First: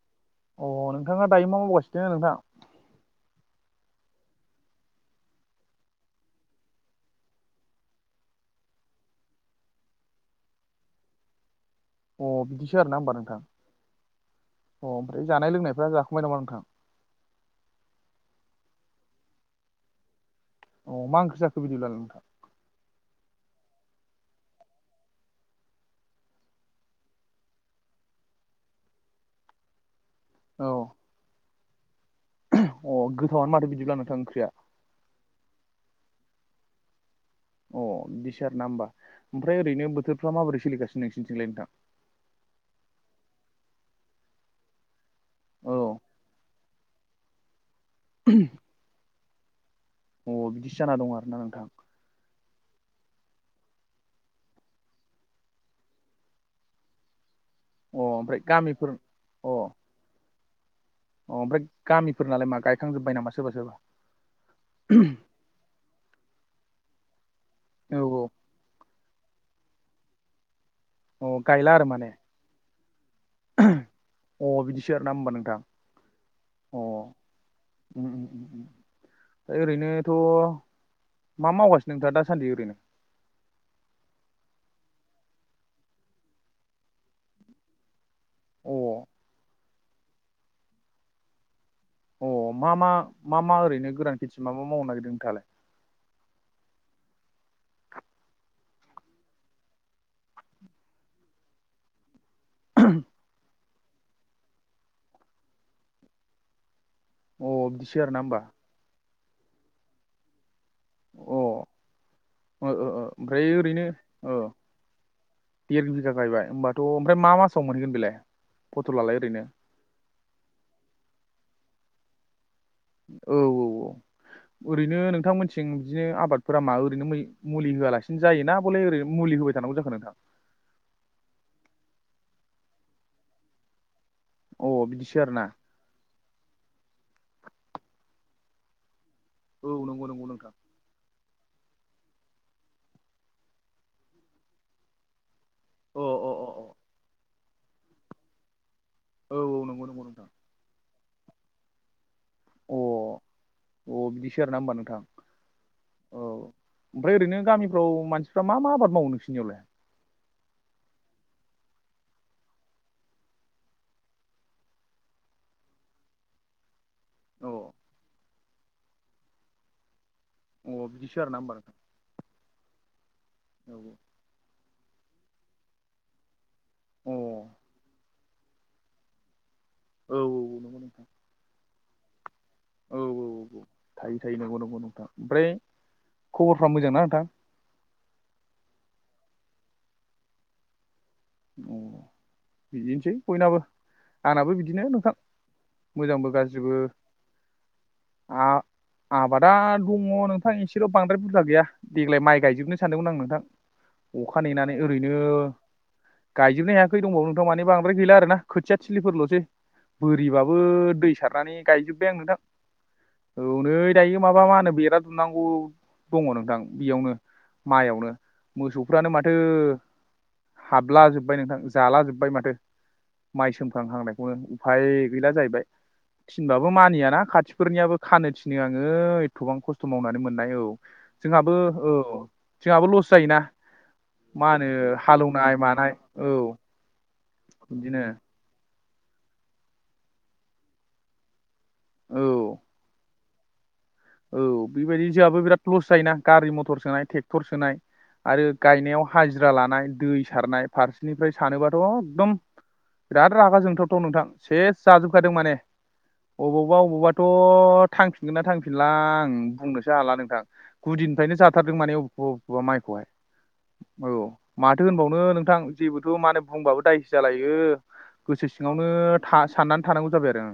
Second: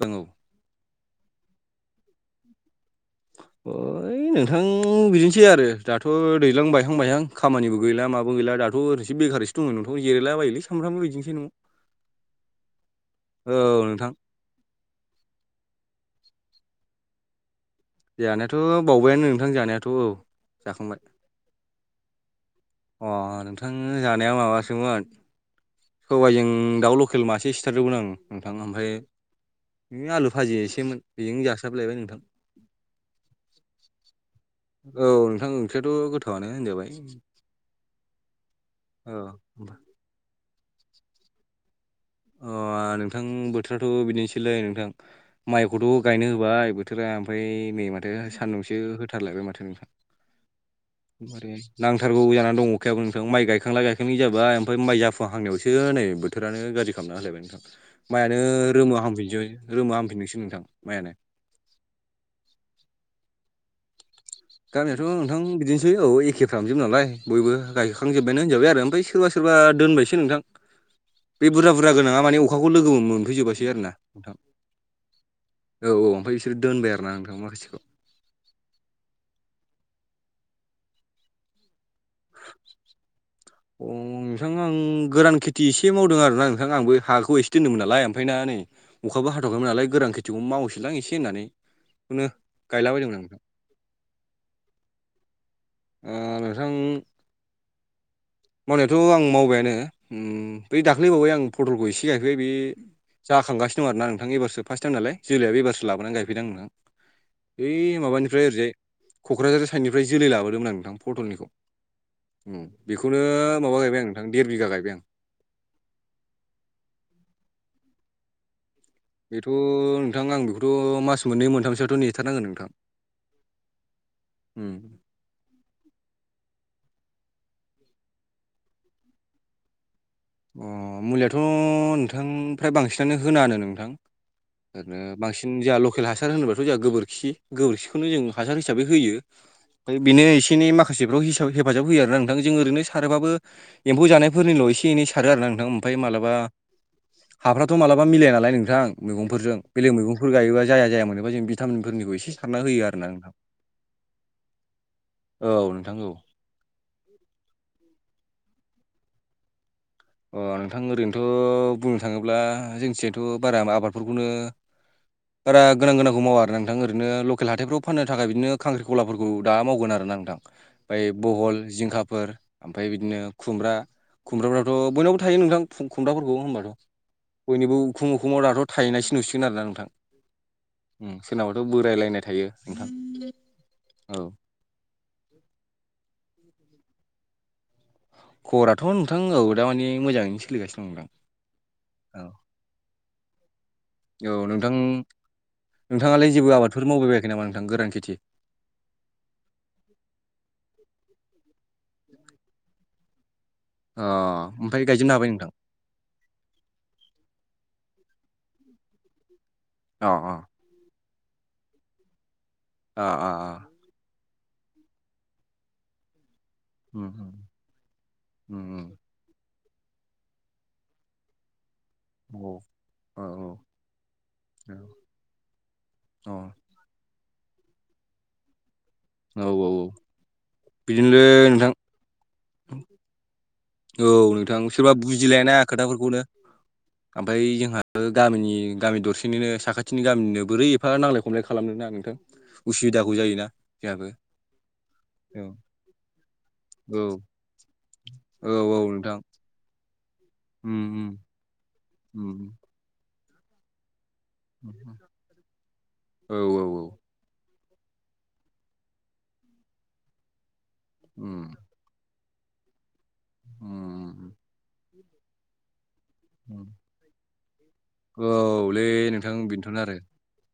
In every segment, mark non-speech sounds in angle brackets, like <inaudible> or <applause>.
औ अ नोंथाङा दायो मावगासिनो नोंथां ओइ है नोंथां बिदिनोसै आरो दाथ' दैज्लां बायहां बायहां खामानिबो गैला माबो गैला दाथ' ओरैसो बेखारैस दङ नोंथ' जिरलाबायोलै सामफ्रामबो बिदिनोसै न'आव अ बिदिसो आरोना होमबा नोंथां औ नोंथां अ ओमफ्राय जानाय लोंनायफ्रा जाखांबाय नामा नोंथां? जानायाथ' बावबायानो नोंथां जानायाथ' औ। अ जाखांबाय मा ओंख्रि जाखो बिदिब्ला नोंथां? अ नोंथां जानाया माबासोमोन सबाइजों दाउ लकेल मासे सिथारदोंमोन आं नोंथां ओमफाय है आलु भाजि औ एसेमोन बेजों जासाबलायबाय नोंथां अ गोथावानो माथो बिदिब्ला नोंथां ओंख्रिया। औ नोंथां ओंख्रियाथ' गोथावानो होनजाबाय। अ बिदिसो आरो ना होमबा औ ओमफ्राय ओरैनो बोथोरफ्रा माबोरै सोलिगासिनो नोंसिथिंलाय नोंथां अ नोंथां बोथोराथ' बिदिनोसैलै नोंथां औ माइखौथ' गायनो होबाय बोथोरा ओमफाय नै माथो सानदुंसो होथारलायबाय माथो नोंथां। अ बिदिसो जाना दं आरो ना मारै नोंथां नांथारगौ जानानै दङ अखायाबो नोंथां माइ गायखांला गायखांलि जाबाय ओमफाय माइ जाफुहांनायावसो नै बोथारानो गाज्रि खालामना होलायबाय नोंथां अ ओमफ्राय माइआनो गामिफोर रोमो अ हामफिनसै रोमो हामफिननोसै नोंथां माइआनो अ ओमफ्राय गामिफोर नालाय मा गायखां जोब्बाय नामा सोरबा सोरबा गामियाथ' नोंथां बिदिनोसै औ एखेफ्रामजोब नालाय बयबो औ गायखांजोबबायानो होनजाबाय आरो ओमफाय सोरबा सोरबा दोनबायसो नोंथां औ अ बे गायला बुरजा आरो बुरजा गोनाङा माने अखाखौ लोगोबो मोन फुजोबासै आरो ना नोंथां अ बिदिसो आरोना होमबा नोंथां औ औ ओमफाय बिसोर अ दोनबाय आरो ना नोंथां माखासेखौ। ओम ओम ओरैनोथ' मा मावगासिनो नोंथाङा दासान्दि ओरैनो? अ नोंथां आं गोरान खेथि एसे मावदों आरो ना नोंथां आंबो हाखौ एस दोनोमोन नालाय ओमफाय ना नै अ अखाबो हाथायाखैमोन नालाय गोरान खेथिखौ मावसैलां एसे होननानै अ बेखौनो मा मा गायलाबायदोंमोन मा मा ओरैनो गोरान खेथि मा मा मावनो नागिरदों नोंथाङालाय ओ नोंथां <inaudible> मावनायाथ' आं मावबायानो ओम बै दाख्लैबावै आं फटलखौ एसे फैयाखै बे जाखांगासिनो दं आरो ना नोंथां एबारसो फार्ट टाइम नालाय जोलैयाबो एबारसो लाबोनानै गायफैदां आं नों अ बै बिदिसो आरोना होमबा माबानिफ्राय अ ओरैजाय कक्राझार साइडनिफ्राय जोलै लाबोदोंमोन आं नोंथां ओ पटलनिखौ ओ बेखौनो ओमफ्राय माबा ओरैनो गायबाय आं नोंथां ओ देर बिघा गायबाय आं। देर बिगा गायबाय होमबाथ' ओमफ्राय मा मासाव मोनहैगोन बेलाय फथल लालाय बेथ नोंथां आं बेखौथ' मास मोननै मोनथामसोआथ' नेथारनांगोन नोंथां। औ औ औ उम ओरैनो नोंथांमोनथिं बिदिनो आबादफोरा मा ओरैनो मुलि होआलासिनो जायोना बले ओरै मुलि होबाय थानांगौ जाखो नोंथां। उम मुलियाथ' नोंथां फ्राय बांसिनानो होनाङानो नोंथां। अ ओरैनो बिदिसो आरोना बांसिन जोंहा लकेल हासार होनोबाथ' जोंहा गोबोरखि गोबोरखिखौनो जों हासार हिसाबै होयो। औ ओमफ्राय नंगौ बेनो नंगौ नोंथां एसे एनै माखासेफ्राव हिस हेफाजाब होयो आरो नोंथां जों ओरैनो सारोबाबो एम्फौ जानायफोरनिल' एसे एनै सारो आरो नों थां ओमफाय अ अ मालाबा अ अ हाफ्राथ' मालाबा मिलाया नालाय नोंथां। औ मैगंफोरजों औ नंगौ बेलेग नंगौ नोंथां मैगंफोर गायोबा जाया जाया मोनोबा जों भिटामिनफोरनिखौ एसे सारना अ होयो आरोना नोंथां अ बिदिसो आरोना होमबा नोंथां औ नोंथां औ। ओमफ्राय ओरैनो गामिफ्राव मानसिफ्रा मा मा आबाद मावो नोंसोरनियावलाय अ नोंथां ओरैनोथ' बुंनो थाङोब्ला जोंनिथिंजायथ' बारा आबादफोरखौनो बारा गोनां गोनांखौ मावा आरो नोंथां ओरैनो लकेल अ हाथाइफ्राव फाननो थाखाय बिदिनो खांख्रिखलाफोरखौ दा मावगोन आरो ना नोंथां अ ओमफ्राय बिदिसो आरोना होमबा बहल नोंथां जिंखाफोर ओमफाय बिदिनो खुमब्रा औ खुमब्राफ्राथ' बयनावबो थायो नोंथां खुमब्राफोरखौ होनबाथ' औ बयनिबो उखुम उखुमाव दाथ' थायनायसो नुसिगोन आरोना नोंथां अ औ नंगौ नोंथां उम सोरनाबाथ' बोरायलायनाय थायो नोंथां औ औ थायो औ थायो नंगौ नंगौ नोंथां ओमफ्राय खबरफ्रा मोजां ना नोंथां खबराथ' नोंथां औ दा मानि मोजाङैनो सोलिगासिनो दं दा अ बिदिनोसै बयनाबो औ औ आंनाबो बिदिनो नोंथां मोजांबो नोंथाङालाय जेबो गाज्रिबो आबादफोर मावबायबायाखै नामा नोंथां गोरान खेथि आ आबादा दङ नोंथां एसेल' बांद्राय बुरजा गैया देग्लाय माइ गायजोबनो सानदोंमोन आं नोंथां। अ अखा नेनानै ओमफ्राय गायजोबनो ओरैनो हाबाय नोंथां गायजोबनो हायाखै दंबावो नोंथां मानि बांद्राय गैला आरो ना खोथिया थिलिफोरल'सै अ अ बोरिबाबो दै सारनानै गायजोबबाय आं नोंथां अ औ अ नै दायो माबा मा होनो बेरा दुमनांगौ दङ नोंथां उम बेयावनो उम माइयावनो उम उम मोसौफ्रानो माथो हाबला जोबो जोबबाय नोंथां जाला जोबबाय माथो औ औ माइ औ सोम खांहांनायखौनो अ उफाय गैला जाहैबाय औ थिनबाबो मानियाना खाथिफोरनियाबो खानो थिनो आङो औ एथ'बां खस्थ' औ मावनानै मोननाय औ बिदिनोलै जोंहाबो नोंथां औ जोंहाबो लस जायोना औ मा नोंथां होनो सोरबा बुजिलायाना हालौनाय मानाय खोथाफोरखौनो औ आमफाय जोंहा बिदिनो गामिनि गामि दरसेनिनो साखाथिनि गामिनिनो बोरै एफा नांलाय खमलाय खालामनो ना नोंथां औ उसुबिदाखौ जायोना जोंहाबो औ बेबायदि जोंआबो औ बिराद लस जायोना गारि मथर सोनाय औ टेक्टर सोनाय आरो औ औ गायनायाव नोंथां हाजिरा लानाय दै सारनाय उम फारसेनिफ्राय सानोबाथ' एकदम उम बिराद रागा जोंथावथाव' नोंथां सेस उम जाजोबखादों माने औ औ अबावबा औ अबावबा थ' थांफिनगोन ना थांफिनला आं बुंनोसो हाला नोंथां गुदिनिफ्रायनो उम जाथारदों माने अबेखौबा अबेखौबा माइखौहाय औ उम माथो होनबावनो नोंथां जेबोथ' माने बुंबाबो दायसो जालायो गोसो औलै सिङावनो नोंथां था बेनोथ'नो साननानै थानांगौ जाबाय आरो।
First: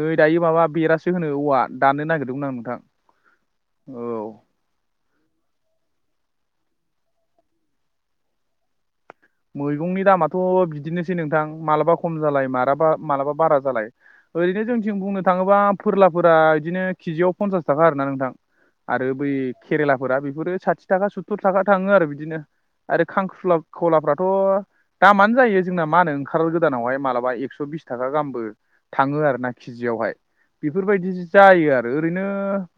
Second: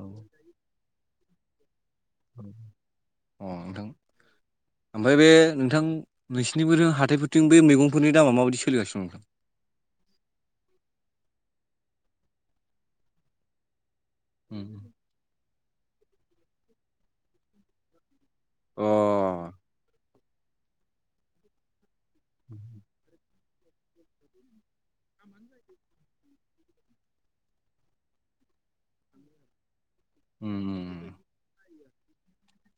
औ दायो माबा बेरासो होनो औवा दाननो नागिरदोंमोन आं नोंथां। औ अ नोंथां औ ओमफ्राय बे नोंथां नोंसिरनिबो हाथाइफोरथिं बे मैगंफोरनि दामा माबायदि सोलिगासिनों दं? मैगंनि दामाथ' बिदिनोसै नोंथां मालाबा खम जालाय मालाबा मालाबा बारा जालाय। ओरैनो नोंथां जोंनिथिं बुंनो थाङोबा फोरलाफोरा इदिनो किजियाव पनसास थाखा आरोना नोंथां आरो बै अ केरेलाफोरा बेफोरो साथि थाखा सुततुर थाखा थाङो आरो बि दिनो आरो खांखुला खलाफ्रा थ' दामानो जायो जोंना मा होनो ओंखार गोदानावहाय मालाबा एकस' बिस थाखा गाहामबो थाङो आरो ना किजियावहाय। बेफोरबायदि उम जायो आरो ओरैनो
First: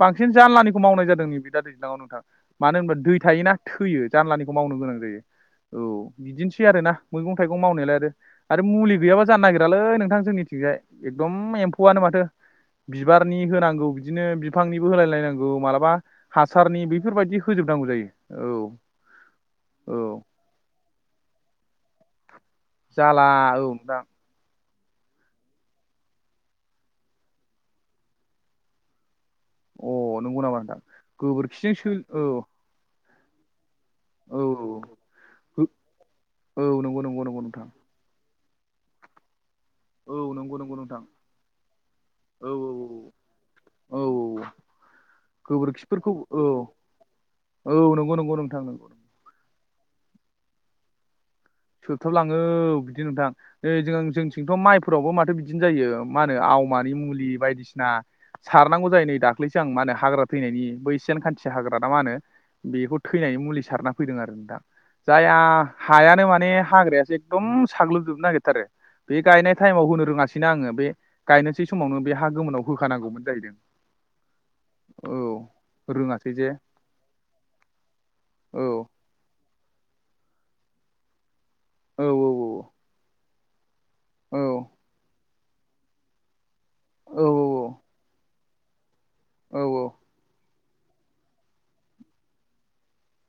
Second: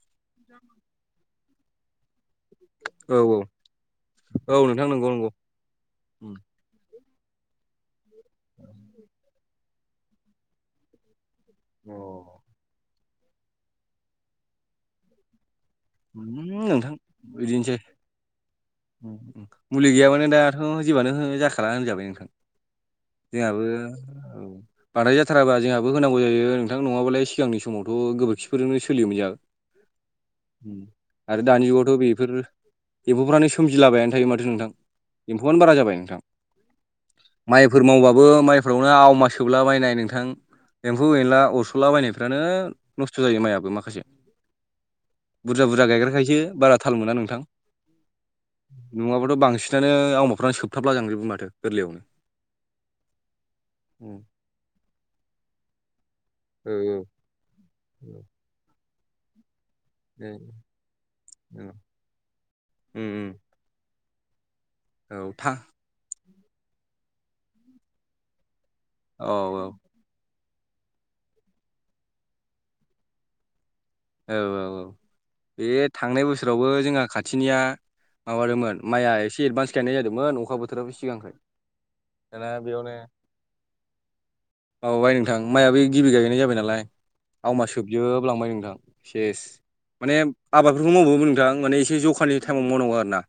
बांसिन जानलानिखौ मावनाय जादों नैबे दा दै दावनथार मानो होनबा दै औ औ थायोना थैयो जानलानिखौ औ मावनो नोंथां गोनां नंगौ जायो। नंगौ औ उम बिदिनो। सैआरो ना मैगं थाइगं मावनायलायआरो आरो मुलि गैयाबा जानो नागि दालै नोंथां जोंनिथिंजाय एकदम एम्फौआनो माथो बिबारनि होनांगौ बिदिनो बिफांनिबो होलाय लायनांगौ मालाबा उम हासारनि नोंथां बेफोरबायदि बिदिनोसै होजोबनांगौ जायो। औ औ दथ' जबानो जाखाला होनजाबाय नोंथां। जाला औ नोंथां जोंहाबो बानायजाथाराबा जोंहाबो होनांगौ जायो नोंथां नङाबालाय सिगांनि समावथ' गोबोरखिफोरजोंनो सोलियोमोन जोंहा अ नंगौ नामा नोंथां आरो दानि गोबोरखिजों सो जुगावथ' औ बेफोर एम्फौफ्रानो सोमजिलाबायानो औ माथो नोंथां एम्फौआनो बारा औ जाबाय नोंथां। औ नंगौ नंगौ नंगौ नोंथां माइफोर मावबबो माय फोरावनो आवमा सोबलाबायनाय औ नोंथां नंगौ नंगौ नोंथां एम्फौ एनला अरस'ला बायनायफ्रानो औ नस्थ' जायो माइयआबो औ माखासे औ बुरजा बुरजा गोबोरखिफोरखौ गायग्राखायसो औ बारा थाल मोना नोंथां औ नंगौ नंगौ नोंथां नंगौ नङाबाथ' बांसिनानो आवाफ्रानो सोबथाबला लांजोबो माथो गोरलैयावनो सोबथाबलाङो बिदि नोंथां जों उम जोंथिंथ' माइफोरावबो माथो बिदिनो जायो मा होनो औ आवमानि मुलि बायदिसिना सारनांगौ जायो नै दाख्लैसो आं मा होनो हाग्रा औ थैनायनि बै सान खान्थि उम हाग्रा ना मा होनो बेखौ उम थैनायनि मुलि सारना फैदों आरो दा औ जाया था हायानो माने हाग्रायासो एकदम साग्लोबजोबनो नागिरथारो बे औ गायनाय टाइमाव होनो रोङासैना आङो बे गायनोसै समावनो बे हा गोमोनाव होखानांगौमोन जाहैदों औ औ औ बे औ थांनाय रोङासै जे बोसोरावबो जोंहा खाथिनिया औ माबादोंमोन माइआ एसे एडभान्स गायनाय जादोंमोन अखा बोथोरावाबो सिगां औ दाना बेयावनो औ औ बाय नोंथां माइआ बेै गिबि गायैनाय जाबाय नालाय औ आवमा सोबजोबलांबाय नोंथां सेस। औ माने आबादफोरखौ मावबोन नोंथां माने एसे जखानि टाइमाव मावनांगौ आरो ना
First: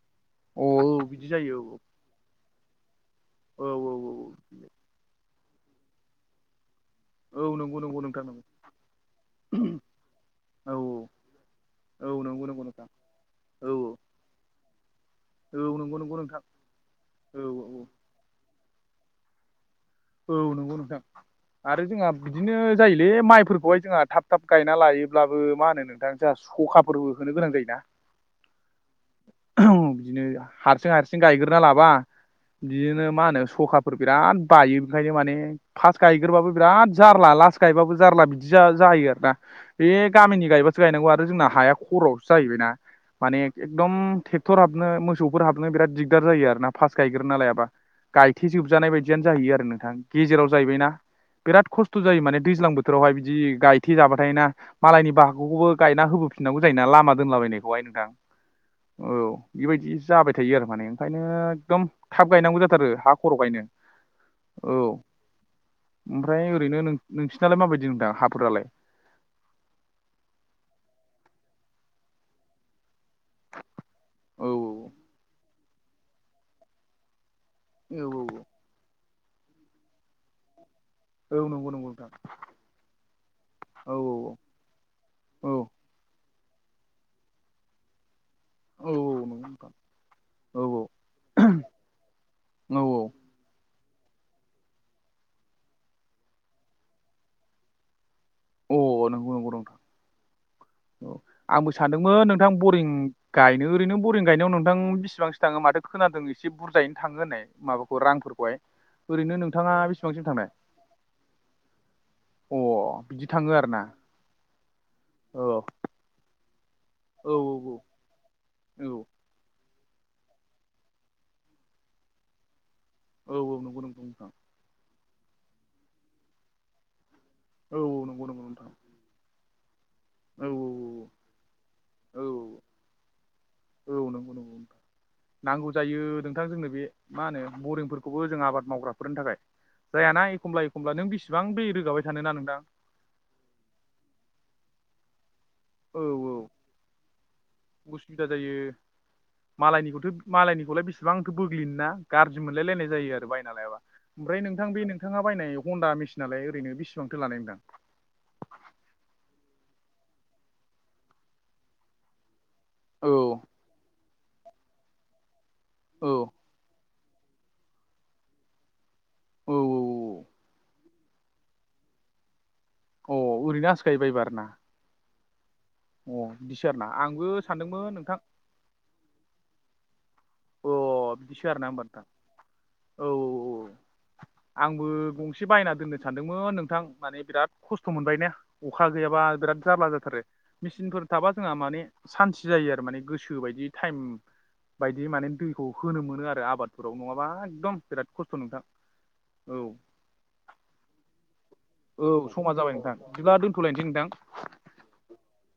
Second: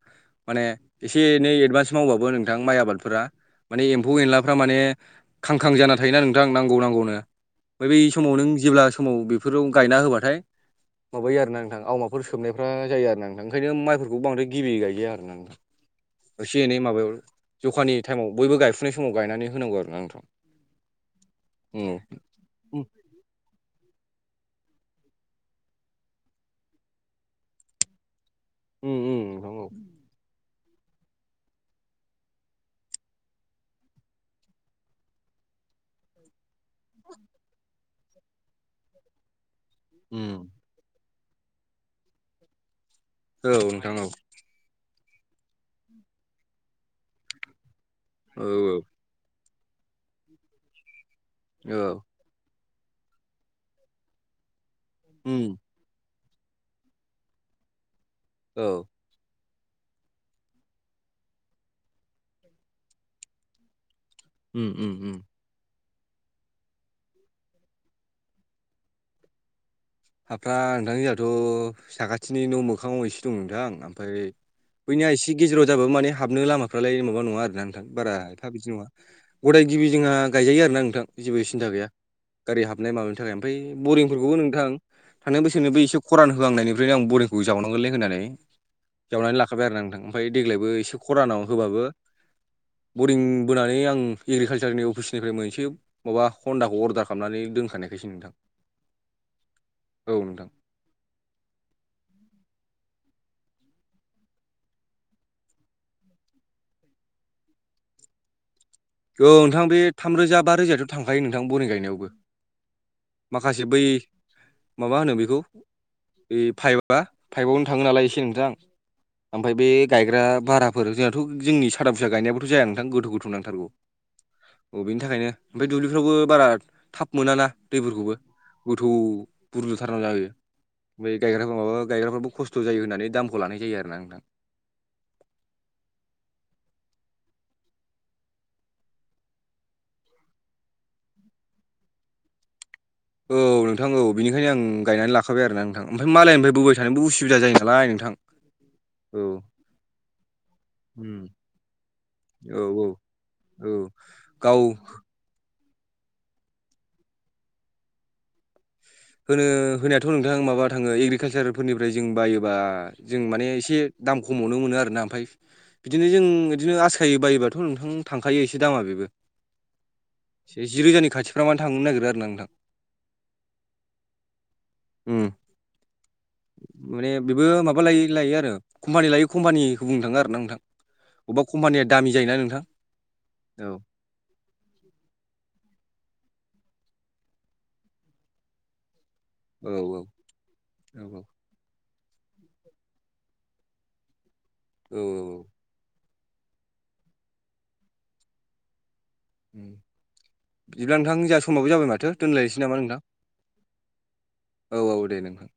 माने औ औ एसे बिदि एनै जायो औ एदभान्स मावबाबो नोंथां माइ आबादफोरा औ औ माने ए फौ औ एनलाफ्रा माने खांखां जाना थायोना नोंथां नांगौ नांगौनो औ नंगौ ओमफ्राय बै नंगौ नोंथां समाव नंगौ नों जेब्ला समाव बेफोराव गायना होबाथाय औ माबायो आरोना नोंथां औ आवमाफोर औ नंगौ नंगौ सोबनायफ्रा नोंथां जायो आरो नथां औ ओंखायनो माइफोरखौ बांद्राय गिबि गायजाया आरो औ नंगौ नंगौ नोंथां एसे एनै माबायाव औ जखानि टाइमाव बयबो गायफुनाय समाव गायनानै होनांगौ आरो ना औ नंगौ नोंथां आरो जोंहा बिदिनो उम जायोलै माइफोरखौहाय जोंहा थाब थाब गायना लायोब्लाबो मा होनो नोंथां जोंहा सखाफोरबो होनो गोनां जायोना उम उम नोंथां औ <unintelligible> बिदिनो हारसिं हारसिं गायग्रोना लाबा बिदिनो मा होनो सखाफोर बिराद बायो बेओंखायनो माने फार्स्ट गायग्रोबाबो बिराद जारला लास्ट गायबाबो जारला बिदि जायो आरोना बे उम गामिनि गायबासो गायनांगौ आरो जोंना हाया खर'आवसो जाहैबायना माने औ एकदम नोंथां औ टेक्टराबनो मोसफोर हाबनो बिराद दिगदार जायो आरो ना फास्स्ट गाय्रोना लायाबा औ गायथजोबजानाय बायदि। बिदियानो जाहैयो आरो नोंथां गेजेराव जाहैबायना बिराद औ औ खस्थ' जायो माने दैज्लां बोथ बोथोरावहाय बिदि गायथे जाबाथाना मालायनि उम बाहागखौबो गायना होबोफिनांगौ जाया लामा दोनलाबायनायखौहाय नोंथां। औ औ बेबायदि जाबाय थायो आरो माने ओंखायनो एकदम थाब गायनांगौ जाथारो हा खर' गायनो <inaudible> औ उम ओमफ्राय ओरैनो नोंसिनालाय माबायदि नोंथां हाफोरालाय हाफ्रा नोंथां जोंहाथ' साखाथिनि न' मोखाङाव एसे दं नोंथां ओमफ्राय औ बैनिया एसे गेजेराव जाबाबो माने हाबनो लामाफ्रालाय माबा नङा आरोना नोंथां औ बारा औ एफा बिदि नङा गदाय गिबि जोंहा गायजायो आरोना नोंथां। औ जेबो सिन्था नंगौ गैया नंगौ नोंथां गारि हाबनाय माबानि थाखाय ओमफ्राय औ बरिंफोरखौबो नोंथां। थांनाय औ बैसोरनोबो एसे खरान होआं नायनिफ्रायनो आं बरिंखौ जावनांगोनलै होननानै। औ औ जावनानै नंगौ लाखाबाय नोंथां आरो न आांथां ओमफ्राय औ देग्लायबो एसे खरानाव होबाबो। औ बरिं बोनानै आं। एग्रिकालसारनि अफिसनिफ्राय मोनसे माबा हन्दाखौ अर्डार खालामनानै दोनखानायखायसै नोंथां। अ नंगौ नंगौ नंथां। औ नोंथां। औ आंबो सानदोंमोन नोंथां बरिं। गायनो ओरैनो बरिं गायनायाव नोंथां बेसिबांसो थाङो माथो खोनादों एसे बुरजायैनो थाङो होननाय। माबाखौ रांफोरखौहाय। औ ओरैनो नोंथां नोंथाङा बे बेसेबांसिम थामरोजा थांनाय बा रोजायाथ' थांखायो नोंथां बरि गायनायावबो। अ बिदि थाङो माखासे आरो ना बै माबा होनो बेखौ औ बै फाइबार। बा औ फाइभआवनो थाङो नालाय एसे नोंथां। औ औ ओमफफ्राय बे गायग्रा भाराफोर जोंनााथ' जोंनि सादा फिसा गायनायाबोथ' जाया नोंथां गोथौ औ गोथौ औ नांथारगौ। नंगौ नंगौ नोंथां अ बेनि थाखायनो ओमफ्राय दुब्लिफ्रावबो बारा थाब मोनाना औ औ दैफोरखौबो। नंगौ नंगौ नोंथां गोथौ बुरजुथारना जायो। औ फ्राय गायग्राफोर माबा औ गायग्राफोराबो खस्थ' जायो होननानै दामखौ लानाय जायो औ आरो ना नोंथां। नंगौ नंगौ नोंथां नांगौ जायो नोंथां जोंनो बे मा होनो बरिंफोरखौबो जों आबाद मावग्राफोरनि थाखाय जायाना एखमब्ला एखमब्ला नों बिसिबां दै रोगाबाय थान ना नोंदां। औ नोंथां औ बेनिखायनो आं गायनानै लाखाबाय आरोना। नोंथां औ ओमफ्राय औ मालायनिफ्राय बाय थबो उसुबिदा जायो नालाय नोंथां उसुबिदा जायो औ। मालायनिखौथ' मालायनिखौलाय उम बेसेबांथो बोग्लिनोना गाज्रि औ औ मोनलायलायनाय जायो आरो बायना औ लायाबा ओमफ्राय गाव नोंथां बे नोंथां। नोंथाङा बायनाय हन्दा मेसिनालाय ओरैनो बेसेबांथो लानाय नोंथां। होनो होनायाथ' नोंथां माबा थाङो एग्रिकालसारफोरनिफ्राय जों बायोबा औ जों माने एसे दाम खमावनो मोनो आरोना ओमफ्राय औ बिदिनो जों बिदिनो आस फथायायो बायोबाथ' नोंथां थांखायो एसे दामा बेबो औ एसे जि रोजानि खाथि फोरमान थांनो नागिरो आरो नोंथां। अ ओरैनो हास्खायबाय बार ना? आरोना माने आंबो बेबो माबा सानदोंमोन लायो नोंथां लायो आरो। कम्पानि लायो क्पानिखौ बुं थाङो आरो ना आं। नोंथां अ बबेबा बिदिसो आरोना होमबा कम्पानिया नोंथां दामि जायोना नोंथां औ औ। आंबो गंसे बायना दोननो सानदोंमोन नोंथां माने बिराद खस्थ' मोनबाय ना। अखा गैयाबा। बिराद औ जाब्ला जाथारो औ मेसिनफोर थाबा जोंहा माने सान्त जायो आरो माने गोसो बायदि टाइम। औ बिदि माने दैखौ होनो मोनो आरो आबादफोराव नङाबा एकदम बिराद खस्थ' नोंथां। औ बिदिब्ला नोंथां ज समाबो जाबाय औ माथो समा दोनलायनोसै जाबाय नामा नोंथां? बिदिब्ला दोनथ'लायनोसै नोंथां औ औ दे नोंथां।